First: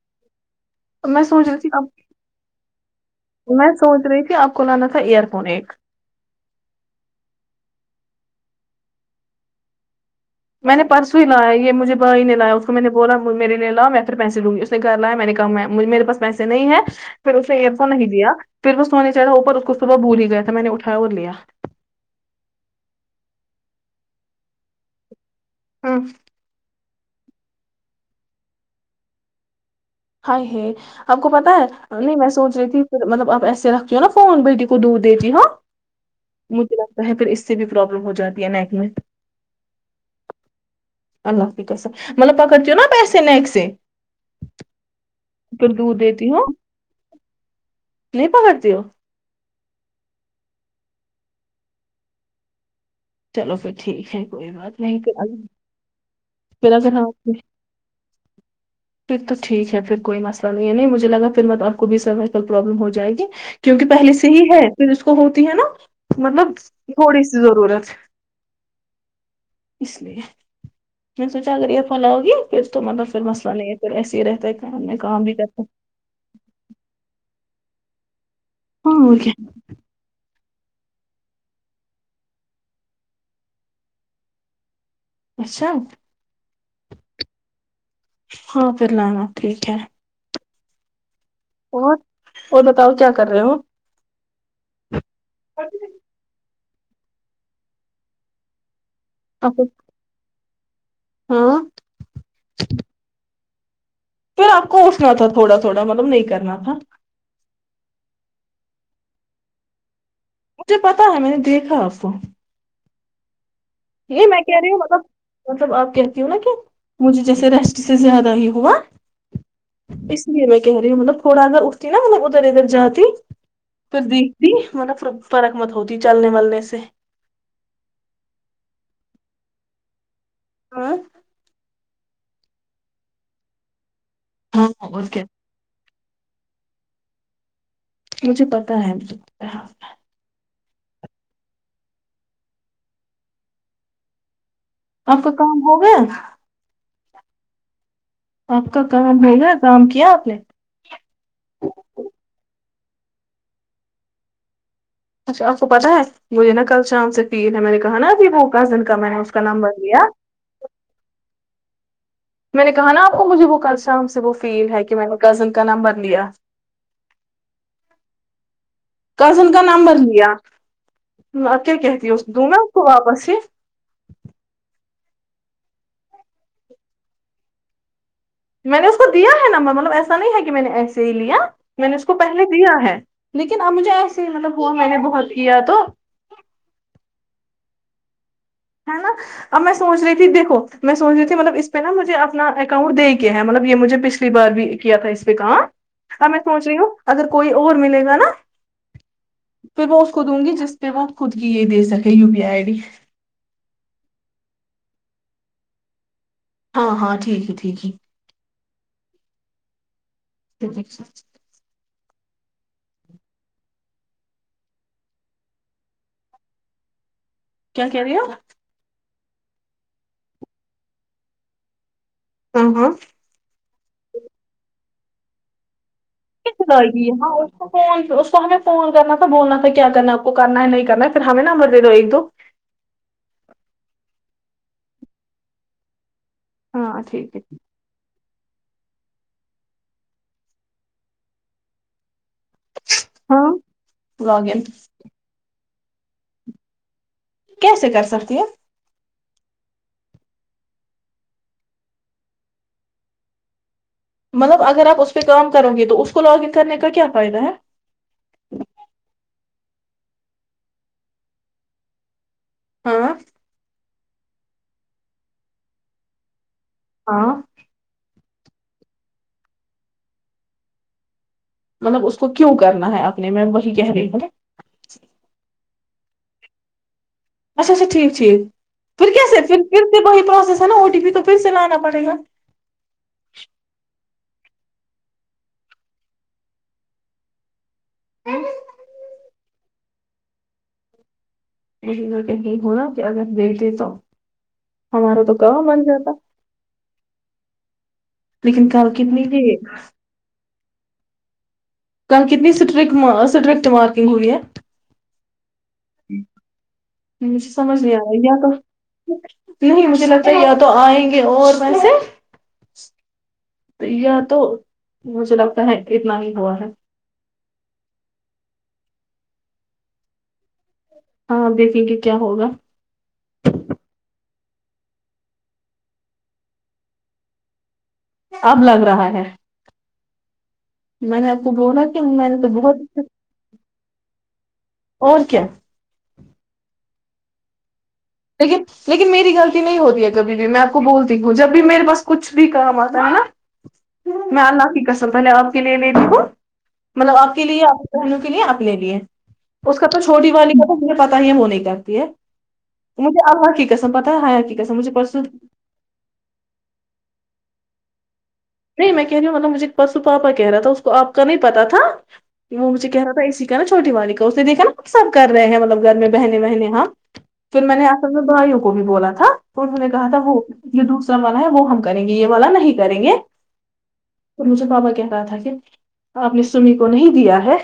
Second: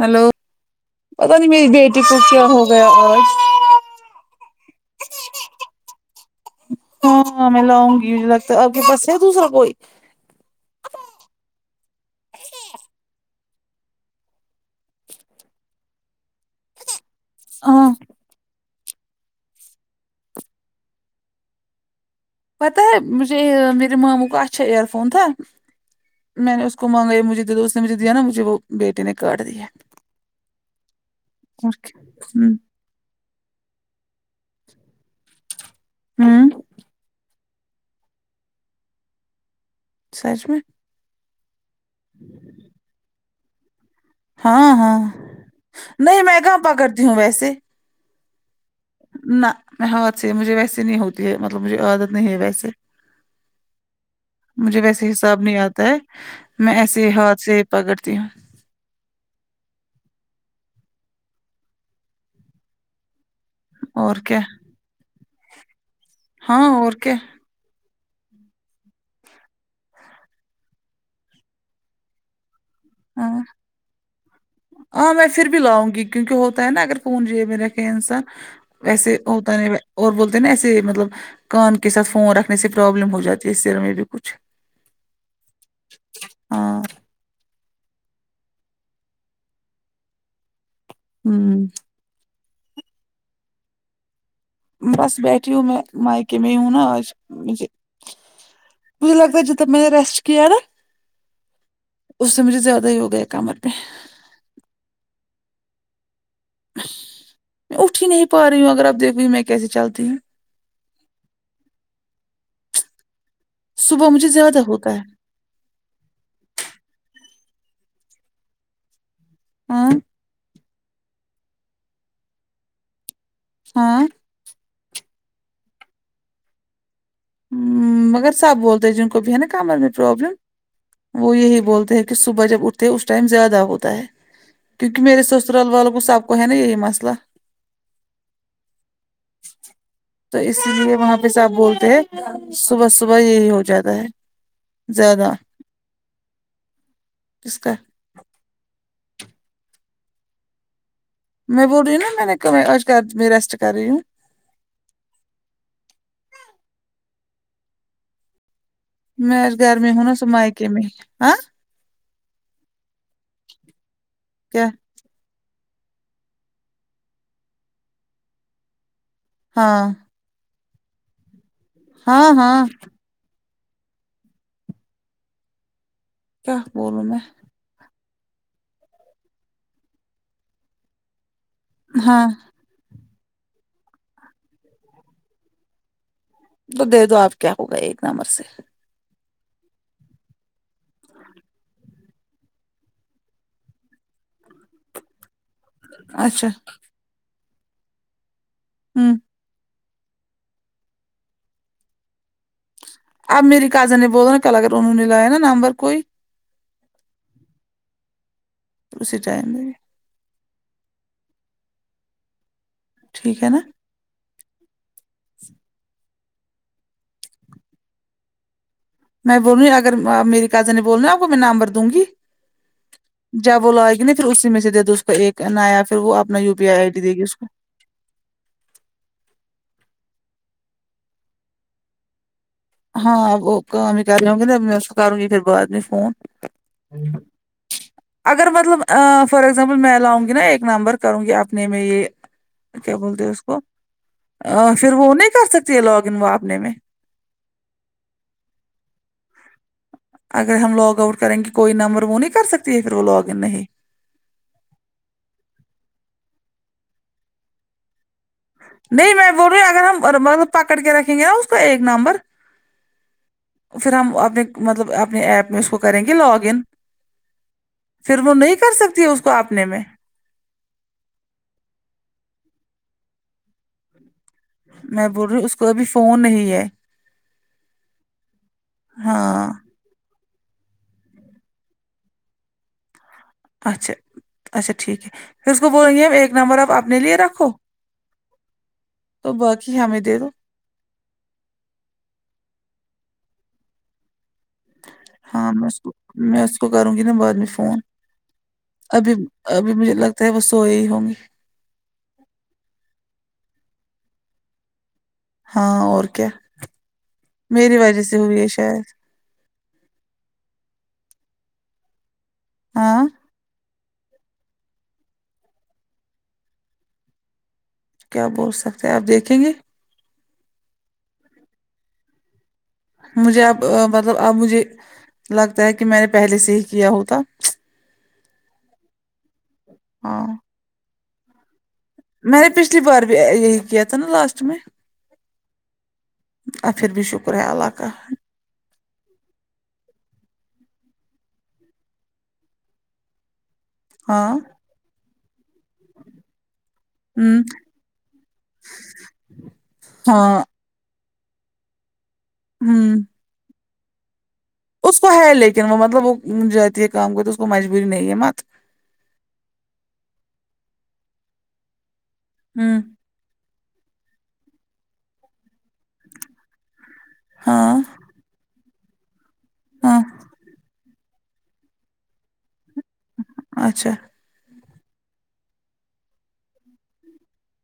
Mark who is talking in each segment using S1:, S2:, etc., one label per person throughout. S1: hello
S2: میں
S1: پتا
S2: سوچ
S1: نہیں
S2: رہی
S1: میری
S2: تھی آپ
S1: بیٹی کو کیا ہو گیا آج
S2: میں سوچ رہی تھی آپ کو لانا تھا ایئر فون ایک
S1: ہاں میں لاؤں گی ا لگ اپ کے پاس ہے دوسرا کوئی
S2: میں نے پرسوں ہی لایا یہ مجھے بھائی نہیں لایا اس کو میں نے بولا میرے لیا میں تمہے پیسے دونگی گھر لایا میں نے کہاے میرے پاس پیسے نہیں ہے پھر اس نے ایئرف
S1: ہاں
S2: نہیں دیا پھر وہ سونے چاہ رہ تھا اوپر اس کو صبح بھول ہی گیا تھا میں نے اٹھیا اور لیا
S1: پتہ ہے مجھے میرے ماموں کو اچھا ایئر فون تھا
S2: ہاں
S1: میں نے اس کو مانگا مجھے دو اس نے مجھے دیا نا مجھے وہ ب بیٹے نے کاٹ دییا ہے
S2: ہائے ہے آپ کو پتا ہے نہیں میں سوچ رہی تھی پھر مطلب آپ ایسے رکھتی ہو نا فون بیٹی کو دودھ دیتی ہ
S1: ہوں
S2: وہ رکھتا ہے پھر اس سے بھی پرابلم ہو جاتی ہے نیک میں
S1: سچ میں
S2: اللہ کی کسم مطلب پخڑ چیو نا پیسے نیکسے
S1: ہاں ہاں
S2: دودھ
S1: نہیں
S2: دیتی
S1: میں
S2: ہو
S1: کہاں پکڑتی ہوں ویسے
S2: نہیں پکڑتی ہو
S1: نہ میں ہاتھ سے ہے مجھے ویسے نہیں ہوتی ہے مطلب مجھے عادت نہیں ہے ویسے
S2: چلو پھر ٹھیک ہے کوئی بات
S1: مجھے
S2: نہیں
S1: ویسے
S2: پھر اگر
S1: حساب نہیں آتا ہے
S2: پھر
S1: میں
S2: اگر ہاں
S1: ایسے ہاتھ سے پکڑتی ہوں
S2: پھر تو ٹھیک ہے پھر کوئی مسئلہ نہیں ہے نہیں مجھے لگا پھر آپ کو بھی سر کل پروابلم ہو جائے گی کیونکہ پہلے
S1: اور
S2: سے
S1: کیا
S2: ہی ہے پھر اسکو ہوتی ہے نا مطلب
S1: ہاں اور کیا
S2: تھوڑی سی ضرورت اس لیے میں نے سوچا اگر ایئر فون لاؤ گی پھر تو مطلب پھر
S1: ہاں
S2: مسئلہ نہیں ہے پھر ایسے ہی رہتا ہے کام میں کام بھی کرتا
S1: اؤگی کیونکہ ہوتا ہے نا اگر فون جب میں رکھے انسان
S2: ہاں اور
S1: ویسے
S2: کیا
S1: ہوتا نہیں اور بولتے ہیں نا ایسے مطلب کان کے ساتھ فون رکھنے سے پرابلم ہو جاتی ہے سر میں بھی کچھ
S2: اچھا
S1: ہاں
S2: ہاں پھر لانا ٹھیک ہے
S1: ہوں
S2: اور اور بتاؤ کیا کر رہے ہو
S1: بس بیٹھی ہوں میں مائکے میں ہی ہوں نا آج مجھے مجھے لگتا ہے جب
S2: آپ کو
S1: تک میں نے ریسٹ کیا نا
S2: ہاں
S1: اس سے مجھے زیادہ ہی ہوگیا کمر [inaudible]
S2: پھر آپ کو اٹھنا تھا تھوڑا تھوڑا مطلب نہیں کرنا تھا
S1: میں اٹھ ہی نہیں پا رہی ہوں اگر اب دیکھو میں کیسے چلتی ہوں
S2: مجھے پتا ہے میں نے دیکھا آپ کو
S1: صبح
S2: یہ
S1: مجھے
S2: میں کہہ
S1: زیادہ
S2: رہی ہوں
S1: ہوتا ہے
S2: مطلب مطلب آپ کہتی ہوں نا کہ مجھے جیسے ریسٹ سے زیادہ ہی ہوا
S1: ہاں
S2: اس لیے میں کہہ رہی ہوں مطلب تھوڑا اگر اٹھتی نا مطلب ادھر ادھر جاتی
S1: ہاں
S2: پردیکھتی مطلب فرق مت ہوتی چلنے ولنے سے
S1: ہ مگر سب بولتے ہیں جن کو بھی ہے نا کمر میں
S2: ہاں
S1: پروابلم وہ یہی بولتے ہیں کہ صبح جب اٹھتے اس ٹائم زیادہ ہوتا ہے
S2: ہاں
S1: کیونکہ
S2: اور
S1: میرے
S2: کیا
S1: سس سسرال والوں کو سب کو ہے نا یہی مسئلہ
S2: مجھے پتا ہےاں
S1: تو اس لیے وہاں پہ سب بولتے ہیں صبح صبح یہی ہو جاتا ہے
S2: آپ کا
S1: زیادہ
S2: کام ہو گیا
S1: کس کا
S2: آپ کا کام ہو گیا کام کیا آپ نے
S1: میں بول رہی ہو نا میں نے آج کا میں ریسٹ کر رہی ہوں
S2: اچھا آپ کو پتا ہے مجھے نا کل شام سے پیر ہے میں نے کہا نا ابھی وہ کذن کا میں نے اس کا
S1: میں گھر
S2: نمبر
S1: میں
S2: لیا
S1: ہونا سو میکے میں ہاں
S2: میں نے کہا نا آپ کو مجھے وہ کل شام سے وہ
S1: کیا
S2: فری ہے کہ میں نے کزن کا نمبر لیا کزن کا
S1: ہاں
S2: نمبر لیا آپ کیا کہتی ہو اس
S1: ہاں
S2: دوں گا
S1: ہاں
S2: آپ کو واپس سے
S1: کیا بولوں میں
S2: میں نے اس کو دیا ہے نا مطلب ایسا نہیں ہے کہ میں نے ایسے ہی لیا میں نے اس کو
S1: ہاں
S2: پہلے دیا ہے لیکن اب مجھے ایسے ہی مطلب وہ میں نے بہت کیا تو
S1: تو دے دو آپ کیا ہو گا ایک نمبر سے
S2: ہے نا اب میں سوچ رہی تھی دیکھو میں سوچ رہی تھی مطلب اس پہ نا مجھے اپنا اکاؤنٹ دے کے ہے مطلب یہ مجھے پچھلی بار بھی کیا تھا اس پہ کہاں اب میں
S1: اچھا
S2: سوچ رہی ہوں اگر کوئی اور ملے گا نا
S1: ہوں
S2: پھر میں اس کو دوں گی جس پہ وہ خود کی یہ دے سکےیو پی آئی ڈی
S1: آپ میری کازن نے بولو نا کلا کر انہوں نے لایا نا نمبر کوئی
S2: ہاں ہاں ٹھیک ہے ٹھیک ہے
S1: اسے جائیگی
S2: [unintelligible]
S1: ٹھیک ہے نا
S2: کیا کہہ رہی ہو
S1: میں بول رہوںی اگر میری کازن ہے بول رہ نا آپ کو میں نمبر دوں گی
S2: ہ ہاں
S1: جب وہ لائے گی نا پھر اسی میں سے دے د اس کو ایک نیا پھر وہ اپنا وہ
S2: گی یہ ہاں [unintelligible] فون اس کو ہمیں فون کرنا تھا بولنا تھا کیا کرنا کو کرنا ہے نہیں کرنا ہے پھر ہمیں نمبر دے دو ایک دو
S1: ہاں وہ کام ہی کر رہ ہوں گے نا میں اس کو کروں گی پھر بعد میں فون
S2: ہاں ٹھیک ہے
S1: اگر مطلب فار ایگزامپل میں لاؤں گی نا ایک نمبر کروں گی اپنے میں یہ کیا بولتے اس
S2: ہاں
S1: کو
S2: لاگ ان
S1: پھر وہ نہیں کر سکتی ہے لاگن وپنے میں
S2: کیس کر سکتی ہے
S1: اگر ہم لاگ آؤٹ کریں گے کوئی نمبر وہ نہیں کر سکتی ہے پھر وہ لاگ ان نہیں
S2: مطلب اگر آپ اس پہ کام کرو گے تو اس کو لاگ ان کرنے کا کیا فائدہ ہے
S1: نہیں میں بول رہی اگر ہم مطلب پکڑ کے رکھیں گے نا اس کا ایک نمبر
S2: ہاں
S1: پھر ہم اپنے مطلب اپنے ایپ میں اس کو کریں گے لاگ ان
S2: ہاں
S1: پھر وہ نہیں کر سکتی اس کو اپنے میں
S2: مطلب اس کو کیوں کرنا ہے اپنے میں وہی کہہ رہی ہیں نا
S1: میں بول رہی ہوں اس کو ابھی فون نہیں ہے
S2: اچھا اچھا ٹھیک ٹھیک پھر کیا س
S1: ہاں
S2: سے پھر پھر سے پوسیس ہے نا او ٹی پی تو پھر سے لانا پڑے گا
S1: اچھا اچھا ٹھیک ہے اس کو بولے گے ایک نمبر آپ اپنے لیے رکھو تو باقی ہمیں دے دو
S2: ادھر کہ نہیں ہوناا کہ اگر دیکھتے تو ہمارا تو
S1: ہاں
S2: کام
S1: میں اس
S2: من
S1: کو
S2: جاتا
S1: میں اس کو کروں گی نا بعد میں فون
S2: لیکن کل
S1: ابھی
S2: کتنی دیر
S1: ابھی مجھے لگتا ہے وہ سوئے ہی ہوں گی
S2: کل کتنی سٹرٹ اسٹرکٹ مارکنگ ہوئی ہے
S1: ہاں اور کیا
S2: مجھے
S1: میری
S2: سمجھ نہیں آ
S1: وجہ سے
S2: رہا یا
S1: ہوئی ہے
S2: تو
S1: شاید
S2: نہیں مجھے لگتا ہے یا تو آئیں گے اور ویسے
S1: ہاں
S2: یہ تو مجھے لگتا ہے اتنا ہی ہوا ہے
S1: کیا بول سکتے ہیں آپ دیکھیں گے
S2: ہاں دیکھیں گے کیا ہوگا
S1: مجھے اب مطلب آب مجھے لگتا ہے کہ میں نے پہلے سے ہی کیا ہوتا
S2: اب لگ رہا ہے
S1: ہاں
S2: میں نے آپ کو بولا ت
S1: میں نے پچھلی بار بھی یہی کیا تھا نا لاسٹ میں
S2: اور کیا
S1: آ پھر بھی شکر ہے اللہ کا
S2: لیکن لیکن میری غلطی نہیں ہوتی ہے کبھی بھی میں آپ کو بولتی ہوں جب بھی میرے پاس کچھ بھی کام آتا ہے نا
S1: ہاں
S2: میں اللہ کی کسم پہلے آپ کے لیے ل د ہوں مطلب آپ
S1: ہوں
S2: کے لیے آپ کی بہنوں کے لیے اپپنےے لیے اس کا تو چھوٹی
S1: ہاں
S2: والی مجھے پتا ہی ہے وہ نہیں کرتی ہے
S1: ہوں
S2: مجھے اللہ کی قسم پتا ہے حیا کی قسم مجھے
S1: اس کو
S2: پرس
S1: ہے لیکن وہ مطلب وہ جتی یہ کام کرئی تو اس کو مجبوری نہیں ہے مت
S2: نہیں میں کہہ رہی ہوں مطلب مجھے پرسوں پاپا کہہ رہا تھا اس کو آپ کا نہیں پتا تھا کہ وہ
S1: ہوں
S2: مجھے کہہ رہ تھا اسی نا چھوٹی والی کا اس نے دیکھا نا سب کرے ہیں مطلب گھر میں ببہنیں وہنئیں ہاں پھر
S1: ہاں
S2: میں نے اصل میں بھائیوں کو بھی بولا تھا تو انہوں نے
S1: ہاں
S2: کہا تھا وہ یہ دوسر والا ہے وہ ہم کریں گے یہ والا نہیں کریں گے
S1: اچھا
S2: اور مجھے پابا کہہ رہا تھا کہ آپ نے سومی کو نہیں دیا ہے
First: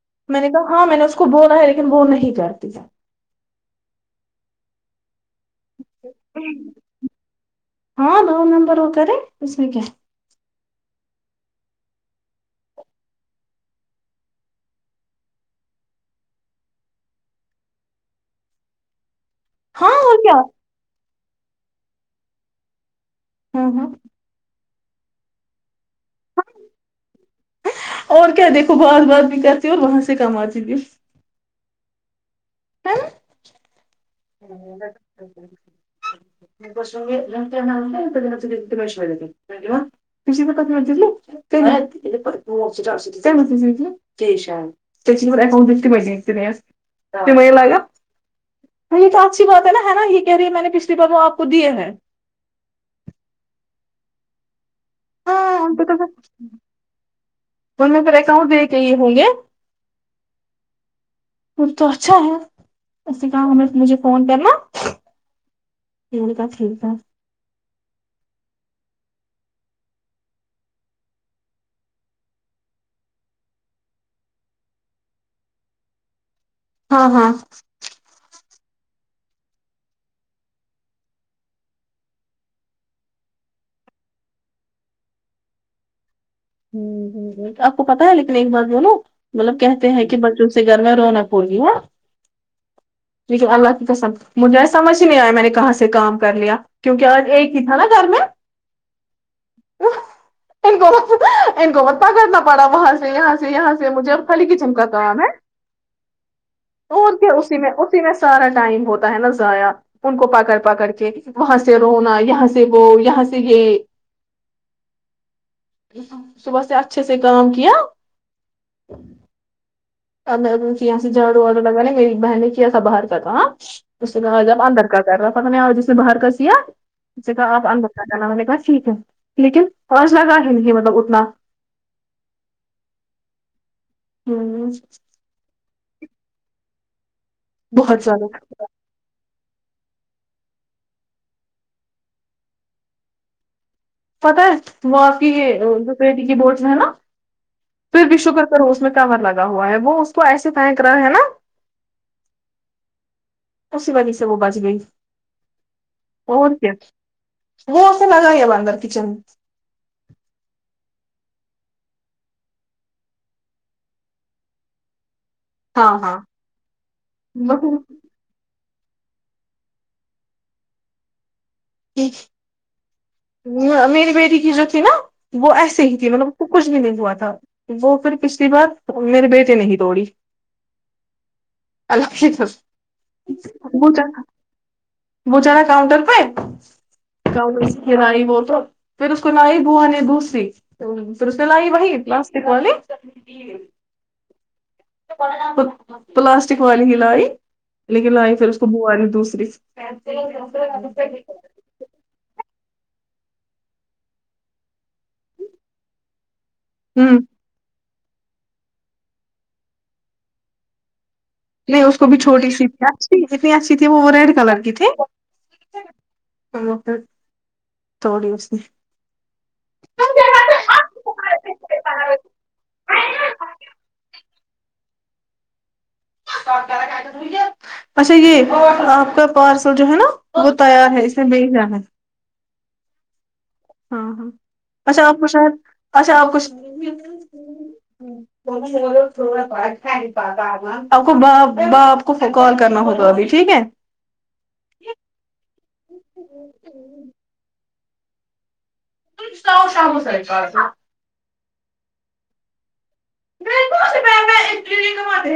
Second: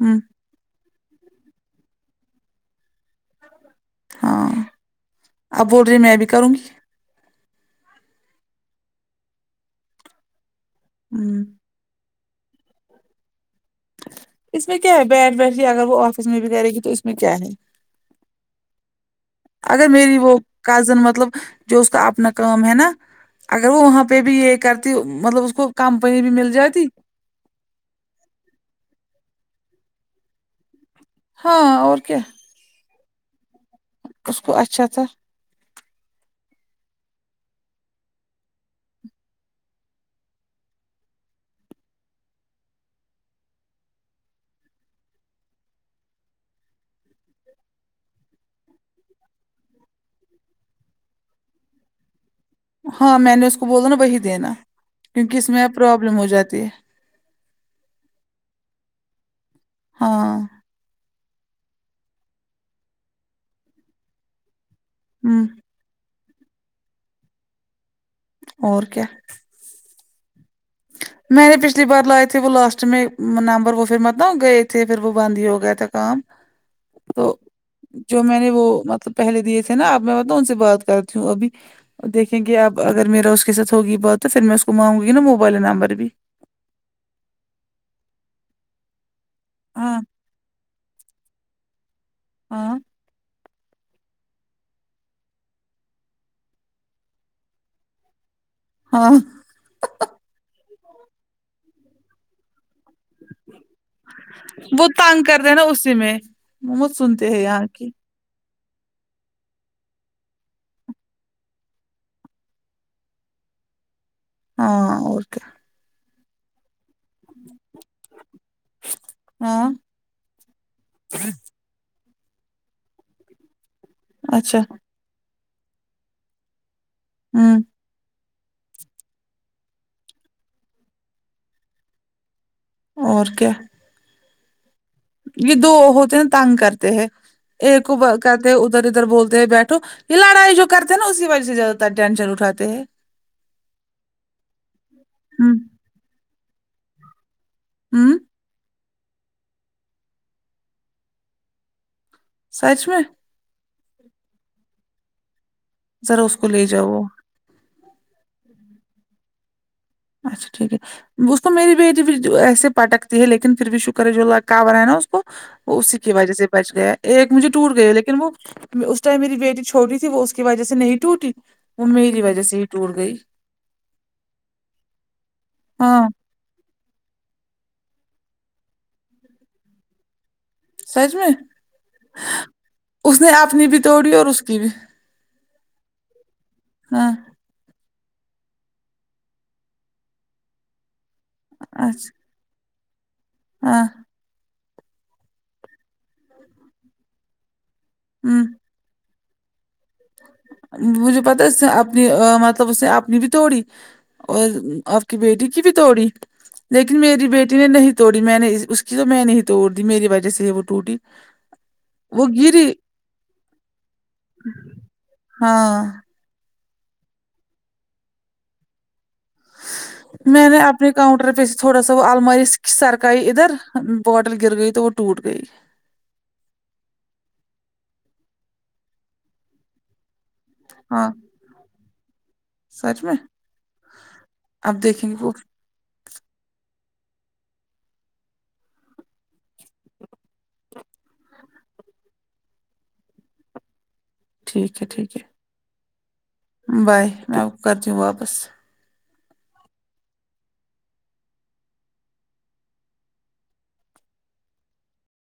S1: وں
S2: میں نے کہا ہاں میں نے اس کو بولا ہے لیکن وہ نہیں کرتی
S1: ہاں اب بول رہی میں بھی
S2: ہے
S1: کروں گی
S2: ہاں دو نمبر ہو کرے اس میں کیا
S1: ہوں اس میں کیا ہے بیٹ ویٹ کے اگر وہ آفس میں بھی کرے گی تو اس میں کیا ہے اگر
S2: ہاں
S1: میری
S2: اور
S1: وہ
S2: کیا
S1: کزن مطلب جو اس کا اپنا کام ہے نا اگر
S2: ہاں
S1: وہ
S2: ہاں
S1: وہاں پہ بھی یہ کرتی مطلب اس کو کمپنی بھی مل جاتی
S2: اور کیا دیکھو بات بات بھی کرتی اور وہاں سے کماتی بھی
S1: ہاں اور کیا
S2: [unintelligible]
S1: اس کو اچھا تھا
S2: ہے نہ [unintelligible] [unintelligible] [unintelligible] [unintelligible] یہ تو اچھی بات ہے نا ہے نا یہ کہے رہی ہے میں نے پچھلی بار وہ آپ کو دیے ہیں
S1: ہاں میں نے اس کو بولا نا وہی دینا کیونکہ اس
S2: ہاں
S1: میں اب
S2: ان کو تو
S1: پرابلم ہو جاتی ہے
S2: ان میں پھر اکاؤنٹ دے کے یہ ہوں گے
S1: ہاں
S2: وہ تو اچھا ہے اسے کام ہوگا تو مجھے فون کرنا
S1: ہوں
S2: میں نے کہا ٹھیک ہے
S1: اور کیا میں نے پچھلی بار لائے تھے وہ لاسٹ میں نمبر وہ پھر مت نہ گئے تھے پھر وہ بند ہی ہو گیا تھا کام
S2: ہاں
S1: تو
S2: ہاں
S1: جو میں نے وہ مطلب پہلے دیے تھے نا اب میں ان سے بات کرتی ہوں ابھی دیکھیں گے اب اگر میرا اس کے ساتھ ہوگی بات تو پھر میں اس کو مانگوں گی نا موبائل نمبر بھی
S2: ہوں ہوں ہوں یہ آپ کو پتا ہے لیکن ایک بات بولو مطلب کہتے
S1: ہاں
S2: ہیں کہ بچوں سے گھر میں رونق پونی ہے
S1: ہاں
S2: لیکن اللہ کی قسم مجھے سمجھ نہیں آیا میں نے کہاں سے کام کر لیا کیونکہ آج ایک ہی تھا نا گھر میں
S1: ہاں
S2: ان کو ان کو پتہ کرنا پڑا وہاں سے یہاں سے یہاں سے مجھے خالی کچن کا
S1: وہ
S2: کام
S1: تنگ
S2: ہے
S1: کر رہے ہیں نا اسی میں مت
S2: اور
S1: سنتی
S2: کیا اسی میں اسی میں سارا ٹائم ہوتا ہے نا ضائع ان کو پکڑ پکڑ کے وہاں سے رونا یہاں سے وہ یہاں سے یہ
S1: ہاں اور کیا
S2: صبح سے اچھے سے کام کیا
S1: ہاں
S2: اب میں پوچھیں یہاں سے جھاڑو واڑو لگا ن میری بہن نے کیا تھا باہر کہ کام اس کہا آج
S1: اچھا
S2: آپ اندر کیا کر رہا پتا نہیں آج اسنے باہر کہ کیا اسنے کہا
S1: ہوں
S2: آپ اندر لنا میں نے کہا ٹھیک ہے لیکن پانچ لگا ہی نہیں ہے مطلب اتنا
S1: اور کیا
S2: ہوں
S1: یہ دو ہوتے ہیں تنگ کرتے ہیں ایک کو
S2: بہت زیادہ
S1: کہتے ہیں ادھر ادھر بول دے بیٹھو یہ لڑائی جو کرتے ہیں نا اس کی وجہ سے زیادہ تر ٹینشن اٹھاتے ہیں
S2: پتہ ہے وہ آپ کی
S1: ہوں
S2: یہ دو پریٹی کی بوٹس میں ہے نا پھر بھی
S1: ہوں
S2: شکر کرو اس میں کور لگا ہوا ہے وہ اس کو ایسی فینک رہا ہے نا
S1: سچ میں
S2: اسی وجہ سے وہ بچ گئی
S1: ذرا اس کو
S2: اور
S1: لے
S2: کیا
S1: جاؤ وہ
S2: وہ اسے لگا ہی اب اندر کچن
S1: اچھا ٹھیک ہے اس کو میری بیٹی بھی ایسے پٹکتی ہے لیکن پھر بھی شکر ہے جو لڑکا بنایا ہے نا اس کو وہ اسی
S2: ہاں
S1: کی
S2: ہاں
S1: وجہ سے بچ گیا ایک مجھے ٹوٹ
S2: بہت-
S1: گئی لیکن وہ اس ٹائم میری بیٹی چھوٹی تھی وہ اس کی وجہ سے نہیں ٹوٹی وہ میری وجہ سے ہی ٹوٹ گئی
S2: میری بیٹی کی جو تھی نا وہ ایسے ہی
S1: ہاں
S2: تھی مطلب تو کچھ بھی نہیں ہوا تھا وہ پھر پچھلی بار میرے بیٹے نے توڑی
S1: سچ میں
S2: اللہ کی قسم
S1: اس نے اپنی بھی
S2: وہ
S1: توڑی
S2: چڑھا
S1: اور اس کی بھی
S2: وہ چڑھا کاؤنٹر پ
S1: ہاں
S2: کم اسائی وہول تو پھر اس کو لائی بہانے دوسری ہمم پھر اس نے لئی وہی
S1: اچھا
S2: پلاسٹک والی
S1: ہاں
S2: پلاسٹک والی ہی لائی لیکن لائی
S1: ہوں
S2: پھر اس کو بوو لی دوسری
S1: مجھے پتا ہے س اب اپنی مطلب اس نے اپنی بھی توڑی اور آپ کی بیٹی کی بھی توڑی لیکن
S2: ہوں
S1: میری بیٹی نے نہیں توڑی میں نے اس کی تو میں نہیں توڑ دی میری وجہ سے ہی وہ ٹوٹی
S2: نہیں اس کو بھی
S1: وہ
S2: چھوٹی سی
S1: گری
S2: [unintelligible] اتنی اچھی تھی وہ ریڈ کلر کی تھی
S1: ہاں
S2: ا [unintelligible] توڑی اس نے
S1: میں نے اپنے کاؤنٹر پہ سے تھوڑا سا وہ الماری سرکائی ادھر بوٹل گر گئی تو وہ ٹوٹ گئی
S2: اچھا یہ آپ کا پارسل جو ہے نا وہ تیار ہے
S1: ہاں
S2: اسے لیجانا ہے
S1: سچ میں
S2: ہاں ہاں
S1: اب
S2: اچھا
S1: دیکھیں گے
S2: آپکو
S1: وہ
S2: شاید اچھا آپکو ب آپ کو باپ باپ کو کال کرنا ہوگا ابھی ٹھیک ہے
S1: ٹھیک ہے ٹھیک ہے بائے میں آپکو کرتی ہو واپس
S2: [unintelligible] [inaudible]